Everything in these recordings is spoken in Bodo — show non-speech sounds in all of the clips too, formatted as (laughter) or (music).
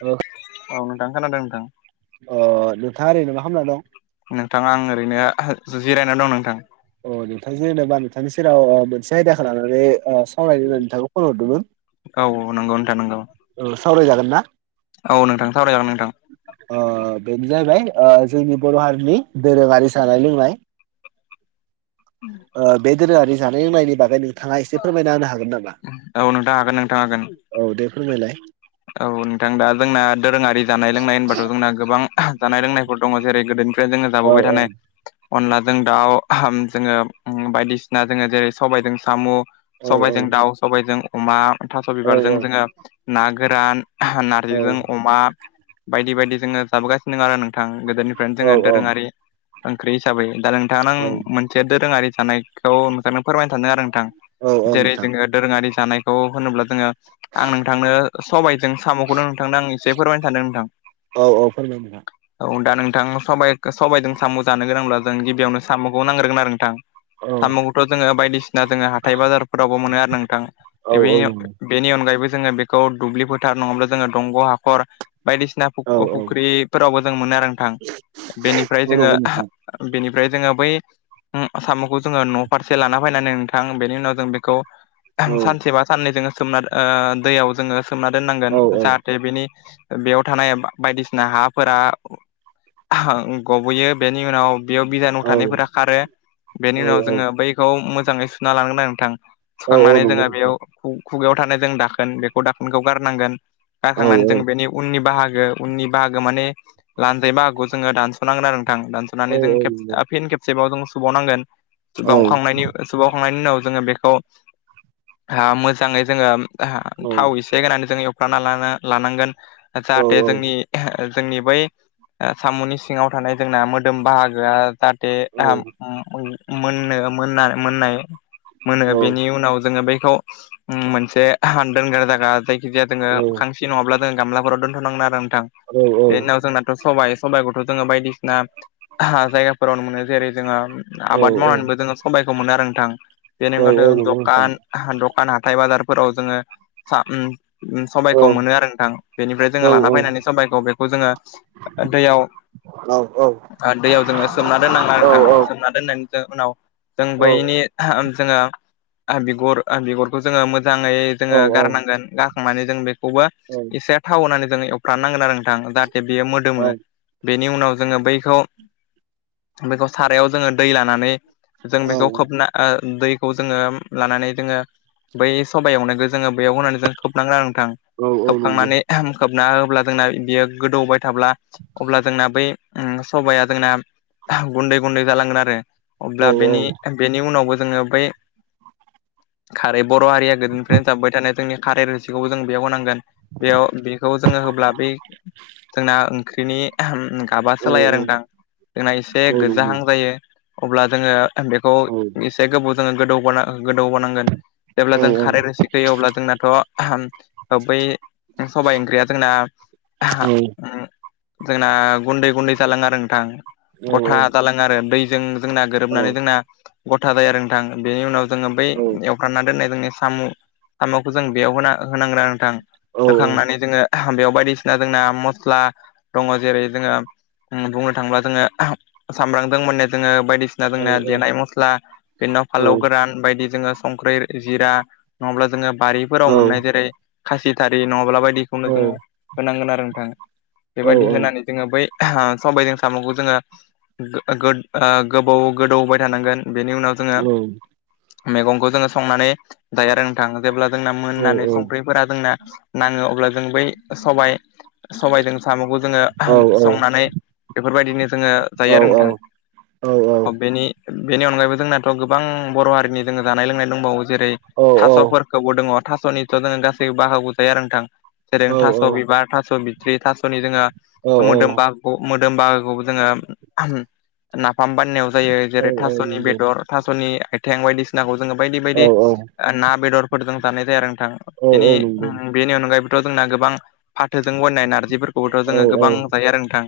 ओ औ नोंथां खोनादों दे नोंथां अ नोंथाङा ओरैनो मा खालामना दं नोंथाङा आं ओरैनो जिरायनानै दं नोंथां अ नोंथां जेनेबा नोंथांनि सेराव मोनसे आयदाखौ लानानै सावरायनो होननानै नोंथांखौ फन हरदोंमोन औ नंगौ नोंथा नोंगौ सावरायजागोन ना औ नोंथां सावरायजागोन नोंथां अ बेनो जाहाय जोंनि बर' हारिनि दोरोङारि जानाय लोंनाय (inaudible) उ (inaudible) बे दोरोङारि जानाय लोंनायनि बागै नोंथाङा एसे फोरमायना होनो हागोन नामा औ नोंथां हागोन नोंथां हागोन औ दे फोरमायलाय औ नोंथां दा जोंना दोरोङारि जानाय लोंनाय होनबाथ' जोंना गोबां जानाय लोंनायफोर दङ जेरै गोदोनि ज औ जाबोबाय औ थानाय अनलाजों दाउ जोङो बायदिसिना जोङो जेरै सबायजों साम' औ सबबायजों दाउ सबबायजों अमा थास' औ बिबारजों जोङो ना गोरान औ नारजिजों अमा बायदि बायदि जोङो जाबोगासिनो दं आरो नों नोंथां गोदोनिफ्रायनो औ जोङो औ दोरोङारि ओंख्रि हिसाबै दा नोंथांमोना औ मोनसे मोनसे दोरोङारि थानायखौ नोंथांनो फोरमायनो सानदों आरो नोंथां औ औ जेरै नोंथां जोङो दोरोङारि जानायखौ होनोब्ला जोङो आं नोंथांनो सबायाइजों साम'खौनो नोंथांनो आं एसे फोरमायनो सानदों नोंथां औ औ फोरमाय नोंथां औ दा नोंथां सबाइजों साम' जानो गोनांब्ला जों गिबियावनो साम'खौ नांग्रोगोन आरो नोंथां औ साम'खौथ' जोङो बायदिसिना जोङो हाइ बाजारफोरावबो मोनो आरो नोंथां औ औ नंगौ बे बेनि अनगायबो जोङो बेखौ दुब्लि फोथार नङाब्ला जोङो दंग' हाख खर बायदिसिना औ औ फुख्रिफोरावबो जों मोनो आरो नोंथां बेनिफ्राय औ जोङो नंगौ नोंथां बेनिफ्राय जोङो बै आसामावखौ जोङो न' फारसे लाना फैनानै नोंथां बेनि उनाव जों बेखौ औ सानसे बा साननै जो सोमना दैयाव जोङो सोमना दोननांगोन औ औ जत बेनि बेयाव थानाय बायदिसिना हाफोरा गबयो बेनि उनाव बेयाव बिजानु औ थानायफोरा खारो बेनि उनाव औ जोङो बैखौ मोजाङै सुना लांगोन आरो नोंथां औ औ सुखांनानै नंगौ जोङो नोंथां बेयाव खुगायाव थानाय जों दाखोन बे गडानखौ गारनांगोन औ गारखांनानै जों बेनि उननि बाहागो उननि बाहागो माने लान्जै मागखौ जोङो दानस'नांगोन आरो नोंथां दानस'नानै जों फन खेब जेबाव जों सुबावनांगोन बा अखांनायनि सावखांनायनि उनाव जोङो बेखौ मोजाङै जोङो थाव एसे होनानै जों एवफ्राना लानांगोन जाहाथे जोंनि जोंनि बै साम'नि सिङाव थानाय जोंना मोदोम बाहागोआ दे मोननो मोन मोननाय मोनो बेनि उनाव जोङो बेखौ मोनसे दोनग्रा जाग्रा जाय जि जजाया जोङो खांसि नङाब्ला जोङो गामलाफोराव दोनथ'नांगोन आरो नोंथां औ बे उनाव जोंना सबाइ सबाइखौथ' जोङो बायदिसिना जायगाफोरावनो मोनो जेरै जोङो औ आबाद मावनानैबो जोङो सबबायखौ मोनो आरो नोंथां बेनि अनगा नंगौ नोंथां दखान दखान हाथथाय बाजारफोराव जोङो औ सबबायखौ मोनो आरो नोंथां बेनिफ्राय औ जोङो लाना फैनानै सबाइखौ बेखौ जोङो दैयाव औ दैयाव जोङो सोमना दोननााङा औ आरो थां सोम दोननानै जों उनाव जों औ बैनि जोङो बिगर बिगरखौ जोङो मोजाङै औ जोङो औ नंगौ औ गाखांनानै जों बेखौबो औ औ नंगौ औ एसे थाव होननानै जों एवफ्रनांगोन आरो नोंथां बियो मोदोमो बेनि उनाव जोङो बैखौ बेखौ सारायाव जोङो दै लानानै जों बेखौ औ खोबना दैखौ जोङो लानानै जोङो बै सबायावनो जोङो बेयाव होनानै जों थोबनांग गोथां खोबखांनानै खोबना होब्ला जोंना बियो गोदौबाय थाब्ला अब्ला जोंना बै सबाया जोंना गुन्दै गुन्दै जालांगोन आरो अब्ला बेनि बेनि उनावबो जोङो बै खारै बर' हारिया गोदोनि नसाबबाय थानाय जोंनि खारे रोसिखौबो जों बेयाव होनांगोन बेयाव बेखौ जोङो होब्ला बै जोंना ओंख्रिनि गाबा सोलायो आरोदां जोंना एसे गो्जाहां जायो अब्ला जोङो बेखौ ज गोबाव जोङो गो गोदौबोनांगोन जेब्ला जों खार थिखैयो अब्ला जोंनाथ' बै सबाइ ओंख्रिया जोंना औ जोंना गुन्दै गुन्दै जालाङो आरो नोंथां गथा जालाङो आरो दैजों जोंना गोरोबनानै जोंना गथा जायो आरो नोंथां बेनि उनाव जोङो बै एवफ्रानना दोननाय जोंनि साम' साम'खौ जों बेयाव होना होनांगोन नथां होखांनानै जोङो बेयाव बायदिसिना जोंना मस्ला दङ जेरै जोङो बुंनो थांडीब्ला जोङो सामब्रामजों मोननाय जोङो बायदिसिना जोंनाया देनाय मस्ला बिनि उनाव फालौ गोरान बायदि जोङो संख्रि जिरा नङाब्ला जोङो बारिफोराव मोननाय जेरै खासिथारि नङाब्ला बायदिखौनो जोङो होनांगोन आरो नोंथाङा बेबायदि होनानै जोङो बै सबायजों साम'खौ जोङो गोबाव गोदौबाय थानांगोन बेनि उनाव जोङो मैगंखौ जोङो संनानै थां जेब्ला जोंना मोननानै संख्रिफोरा जोंना नाङो अब्ला जों बै सबाय सबायजों साम'खौ जोङो संनानै बेफोरबायदिनो जोङो जायो आरो नोंथां अ बेनि बेनि अनगायैबो जोंनाथ' गोबां बर' हारिनि जोङो जानाय लोंनाय दंबावो जेरै औ थास'फोरखौबो दङ थास'निथ' जोङो गासैबो बाहागो जायो आरो नोंथां जेरै औ थास' औ बिबार थास' बिथ्रि थास'नि जोङो औ मोदोमबा मोदोम बागोखौ जोङो नाफाम बाननायाव जायो औ जेरै औ थास'नि नंगौ बेदर थास'नि आथिें बायदिसिनाखौ जोङो बायदि औ बायदि औ ना बेदरफोरजों जानाय जायो आरो नोंथां औ बेनि औ नंगौ बेनि अनगायैबोथ' जोंना गोबां फाथोजों गायनाय नारजिफोरखौबोथ' औ जोङो औ गोबां जायो आरो नोंथां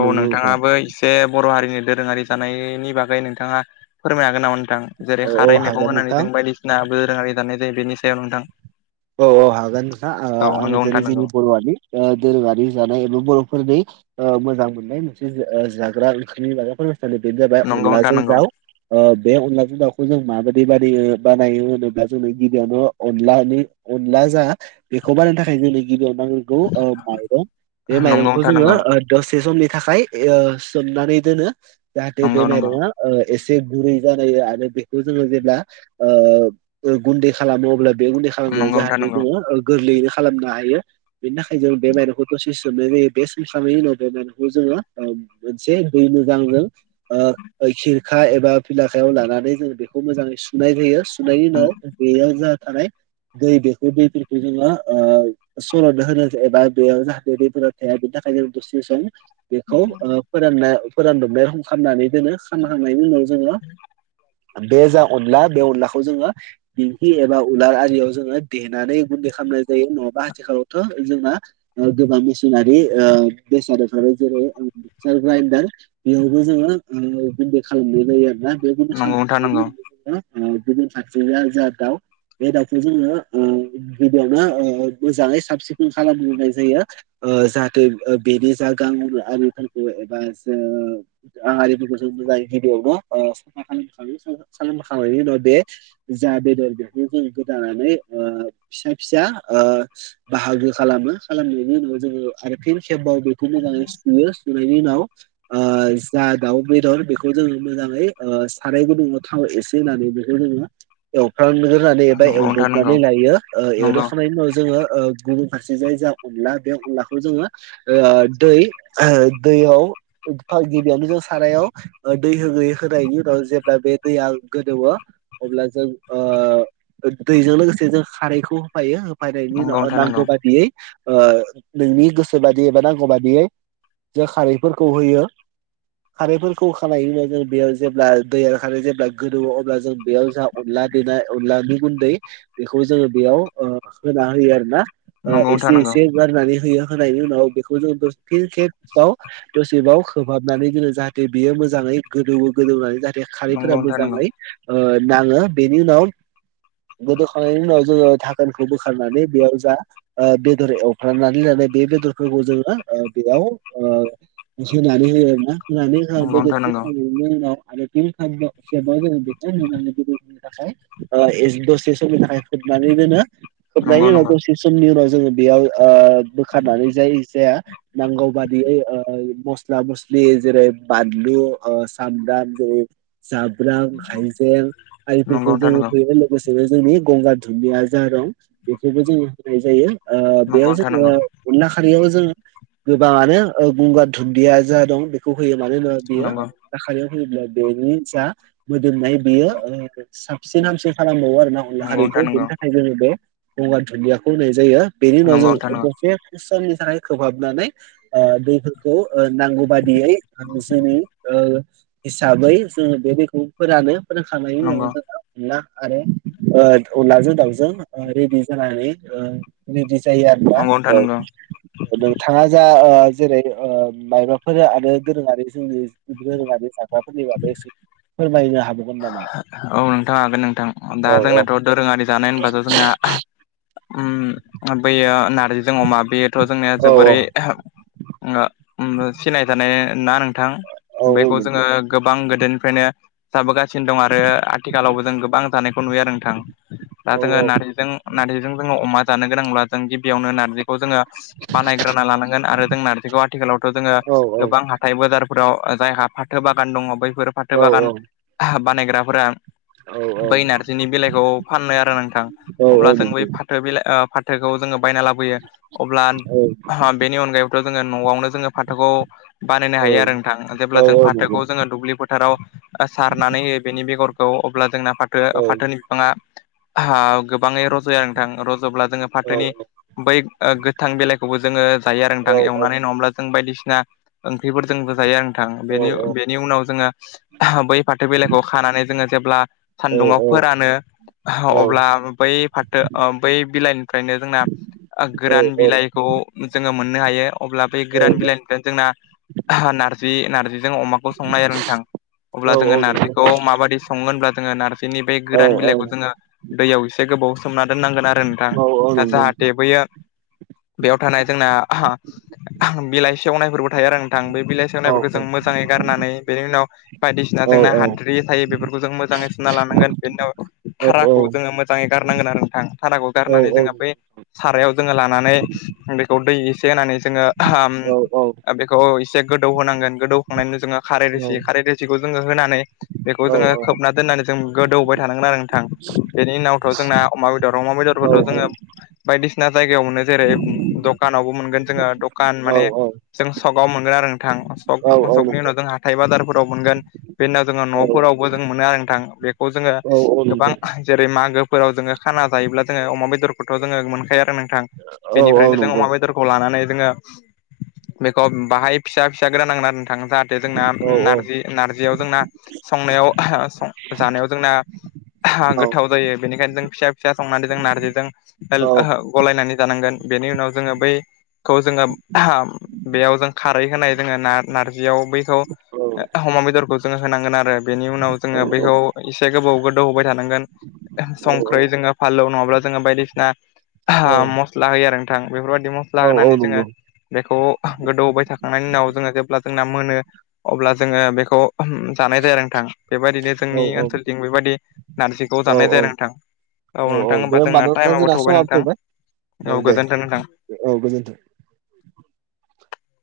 औ नंगौ नोंथां नोंथाङाबोसे बे बर' हारिनि दोरोङारि जानायनि बागै नोंथाङा फोरमाय हागोन नामा नोंथां जेरै औ औ खारै मैगं हागोन होनानै नोंथां जों बायदिसिनााबो रोङारि जानाय जायो बेनि सायाव नोंथां औ औ हागोन नोंथा औ आं नंगौ जेरै नोंथां जोंनि नंगौ बर'आनि दोरोङारि जानाय ए बर'फोरनि मोजां मोननाय मोनसे जाग्रा ओंखामनि माग्राफोर सानो बेनो जाबाय नंगौ नोंथां अनलाजों दाउ बे अनलाजों दाखौ जों माबाददि बानाय बानायो होनोब्ला जोंनो गिबियावनो अनलानि उलला जा बेखौ बानायनो थाखाय जोंनो गिबियावनो नांगगौ माइरं बे माइरंखौ जोङो नंगौ दसे समनि थाखाय सोमनानै दोनो जाहाथे नंगौ नोंथां नंगौ बेमाइरङा एसे गुरै जानाय आरो बेखौ जोङो जेब्ला गुन्दै खालामो अब्ला बे गुन्दै खालाम खालामनाया नंगौ नंगौ जाहाथे जोङो गोरलैयैनो खालामनो हायो बेनि थाखाय जों बे माइरंखौ दसे बे सोमखनायनि उनाव बे नखौ जोङो मोनसे दै मोजांजों खिरखा एबा फिलाखायाव लानानै जों बेखौ मोजाङै सुनाय जायो सुनायनि उनाव बेयाव जा थानाय दै बेखौ दैफोरखौ जोंङो सरथना होगोन एबा बेयाव जाहाथे दैफोरा थाया बिनि थाखाय जों दसे सम बेखौ फोराननाय फोरानदोंनाय खालामनानै दोनो खामखांनायनि उनाव जोङो बे जा अनला बे अनलाखौ जोङो दिंखि एबा उलार आरियाव जोङो देनानै बुन्दि खालामनाय जायो नङाबा आथिखालावथ' जोंना गोबां मेसिनारि बेसादफोराबो जेरै मिक्सार ग्राइडार बेयावबो जोङो बुन्दि खालामनाय जायो आरोना। (unintelligible) नंगौ नोंथां नंगौ गुबुन सानसेया जा दाउ बे दाउ खौ जोङो गिबियावनो मोजाङै साब सिखोन खालामग्रोनाय जायो जाहाथे बेनि जा गां आरिफोरखौ एबा जो आं आरारिफोरखौ जोंथ' जायैखाय बियावन' साफा खालाम खायो (unintelligible) बेनि उनाव बे जा बेदर बेखौ जों इसे गोदानानै फिसा फिसा बाहागो खालामो खालामनायनि उनाव जोङो आरो फिन खेब्बाव बेखौ मोजाङै सुयो सुनायनि उनाव जा दाउ बेदर बेखौ जोङो मोजाङै साराय गुदुंङाव थाव एसे होननानै बेखौ जोङो एवफ्रांगोरनानै बा नंगौ नोंथां एवदबनानै लायो एवदबखांनायनि उनाव जोङो गुबुन फारसे जाय जा अनला बे अनलाखौ जोङो दै दैयावफा गिबियावनो जों सारायाव दै होयै होनायनि उनाव जेब्ला बे दैया गोदौवो अब्ला जों दैजों लोगोसे जों खारैखौ होफायो होफायनायनि उनाव नंगौ नांगौ बादियै नोंनि गोसो बादि एबा नांगौ बादियै जों खारैफोरखौ होयो खारैफोरखौ खानायब्ला जों बेयाव जेब्ला दैया खारै जेब्ला गोदौ अब्ला जों बेयाव जा अनला देनाय अनला नि गुन्दै बेखौ जोङो बेयाव होना होयो आरोना नंगौ नोंथां एसे नंगौ एसे गारनानै होयो होनायनि उनाव बेखौ जों दसे खेब्बाव दसेबाव खोबहाबनानै जोनङो जाहाथे बेयो मोजाङै गोदौवो गोदौनानै जाहाथे बे खारैफोरा नंगौ नंगौ नोंथां नंगौ मोजाङै नाङो बेनि उनाव गोदौखांनायनि उनाव थाखोनखौ बोखारनानै बेयाव जा बेदर एवफ्रामनानै लनानै बे बेदरफोरखौ जोङो बेयाव होनानै होयो आरोना होनानै (unintelligible) नंगौ बेदरखौ हायो बेनि उनाव आरो‌ बे होखांनायनि उनाव सेब बा जोङो बेखौ मोननानै गोदौ होनो थाखाय दसे समनि थाखाय खोबनानै दोनो खोबनायनि नोंथां उनाव दसे समनि उनाव जोङो बेयाव बोखारनानै जायो जाया नांगौ बादियै म स्ला मस्लि जेरै बानलु सामब्राम जेरै जाब्रां हाइजें आरिफोरखौ जोङो होयो लोगोसेनो जोंनि गंगार धुनदिया जारं बेखौबो जोङो होनाय जायो बेयाव जोङो नंगौ अनला खालियाव जों गोबाङानो गंगार धुनदिया जा दं खौ होयो मानो होनोबा बेयो नंगौ अनला खारियाव होयोब्ला बेनि जा मोदोमनाय बियो साबसिन हामसिन खालामबावो आरोना अनला नोंथां नंगौ नोंथां नंगौ नोंथां खारिखौ बेनि नंगौ थाखाय जोङो बे गंगार धुनदियाखौ होनाय जायो बेनि नंगौ नोंथां नंगौ नोंथां नंगौ उनाव नंगौ जों दसे इसोरनि थाखाय खोबहाबनानै ओ दैफोरखौ नांगौ बादियै जोंनि ओ हिसाबै जोङो बे दैखौ फोरानो फोरोंखांनायनि उनाव जोंना ना आरो ओ अनलाजों दावजों ओ रेदि जानानै ओ रेदि जायो आरोना नंगौ नोंथां नंगौ औ नोंथाङा जा ओ जेरै ओ माइबा फोरो आरो दोरोङारि जोंनि दोरोङारि जाग्राफोरनि बागै एसे फोरमायनो हागोवमोन नामा? औ नोंथां हागोन नोंथां दा औ औ जोंनाथ' दोरोङारि जानाय होनबाथ' जोंना उम बेयो नारजिजों अमा बेयोथ' जोंनिया औ जोबोरै (unintelligible) ओ उम सिनाय थानाय ना नोंथां औ औ बेखौ जोङो नंगौ गोबां गोदोनिफ्रायनो जाबोगासिनो दं आरो आथिखालावबो जों गोबां जानायखौ नुयो आरो नोंथां। दा औ जोङो नारजिजों नारजिजों जोङो अमा जानो गोनांब्ला जों गिबियावनो नारजि खौ जोङो बानायग्रोना लानांगोन आरो जों नारजिखौ आथिखालावथ' जोङो औ गोबां हाथाय बाजारफोराव जायहा फाथो बागान दङ बैफोर फाथो औ औ बागान बानायग्राफोरा औ औ बै नारजिनि बेलाइखौ फाननो आरो नोंथां औ औ अब्ला जों बै नंगौ फा फाथो बिलाइ ओ फाथोखौ जोङो बायना लाबोयो अब्ला औ बेनि अनगायैबोथ' जोङो न'आवनो जोङो फाथोखौ बानायनो औ हायो आरो नोंथां औ जेब्ला जों औ नंगौ फाथोखौ जोङो दुब्लि फोथाराव सारनानै होयो बेनि बेगरखौ अब्ला जोंना फाथो औ फाथोनि बिफाङा (unintelligible) गोब गोबाङै रज'यो नोंथां रज'ब्ला जोङो औ फाथोनि बै गोथां बेलाइखौबो जोङो जायो आरो थां औ एवनानै नङाब्ला जों बायदिसिना ओंख्रिफोरजोंबो जायो आरो नों थां बेनि औ बेनि उनाव जोङो बै फाथो बिलाइखौ खानानै जोङो जेब्ला औ सान्दुङाव फोरानो औ अब्ला बै फाथो ओ बै बिलाइनिफ्रायनो जोंना गोरान औ बिलाइखौ जोङो मोननो हायो अब्ला बै गोरान बिलाइनिफ्राय जोंना नारजि नारजिजों अमाखौ संनाय आरो नोंथां। अब्ला जोङो औ नंगौ नारजिखौ औ माबायदि संङो होनब्ला जोङो नारजिनि बे औ गोरान बिलाइखौ जोङो दैयाव एसे गोबाव सोमना दोननांगोन आरो नोंथां नंगौ जाहाथे बैयो बेयाव थानाय जोंना बिलाइ सेवनायफोरबो थायो आरो नोंथां बे बिलाइ औ सेवनायफोरखौ औ जों मोजाङै गारनानै बेनि उनाव बायदिसिना जोंना औ हाद्रि थायो बेफोरखौ जों मोजाङै सुना लानांगोन बेनिनाव औ औ औ थाराखौ जोङो मोजाङै गारनांगोन आरो नोंथां। थाराखौ गारनानै जोंहा बे सारायाव जोङो लानानै बेखौ दै एसे होनानै जोङो (unintelligible) गोबाव इसे गोदौ होनांगोन गोदौखांनायनिनो जोङो खारै रोसि खारै रोसिखौ जोङो होनानै बेखौ औ औ जोङो औ खोबना दोननानै जों गोदौहोबाय थानांगोन आरो। थां बेनि उनावथ' जोंना अमा बेदर अमा औ बेदरखौथ' जोङो बायदिसिना बिसिना जायगायाव मोनो जेरै द'खानावबो मोनगोन जोङो द'खान औ माने जों स'काव मोनगोन आरो थां स'क औ औ स'कनि नंगौ उनाव जों हाथाय बाजारफोराव मोनगोन बेनि उनाव जों औ न'फोराव खौबो जों मोनो आरो नोंथां बेखौ जोङो औ औ गोबां नंगौ जेरै मागोफोराव जोङो खाना जायोब्ला जोङो अमा बेदरखौथ' जोङो मोनखायो आरो नों थां औ औ बेनिफ्रायनो जों नंगौ अमा बेदर खौ लानानै जोङो बेखौ बाहाय फिसा फिसा गोदा नांगोन आरो नांथां जाहा थे जोंना औ औ नारजि नारजियाव जोंना संनायाव जानायाव जोंना औ गोथाव जायो बेनिखायनो जों फिसा फिसा संनानै जों नारजिजों औ (unintelligible) गलायनानै जानांगोन बेनि उनाव जोङो बै खौ जोङो (unintelligible) बेयाव जों खारै होनाय जोङो ना नारजियाव बैखौ अमा बेदरखौ जोङो होनांगोन आरो। बेनि उनाव जोङो बेखौ एसे गोबाव गोदौ होबाय थानांगोन औ संख्रै जोङो फालौ नङाब्ला जोङो बायदिसिना मस्ला होयो आरो नोंथां बेफोरबायदि मस ला औ औ होनानै जोङो नंगौ औ बेखौ गोदौबाय थाखांनायनि उनाव जोङो जेब्ला जोंना मोनो अब्ला जोङो बेखौ (unintelligible) जानाय जायो आरो नोंथां बेबायदिनो जोंनि ओनसोलथिं बेबायदि नारजिखौ औ जानाय जायो आरो नोंथां। औ नोंथां दे होमबा जोंना नोंथां टाइमाबो जोंना थौबाय समाबो नोंथां औ गोजोनथों नोंथां। औ गोजोन्थों।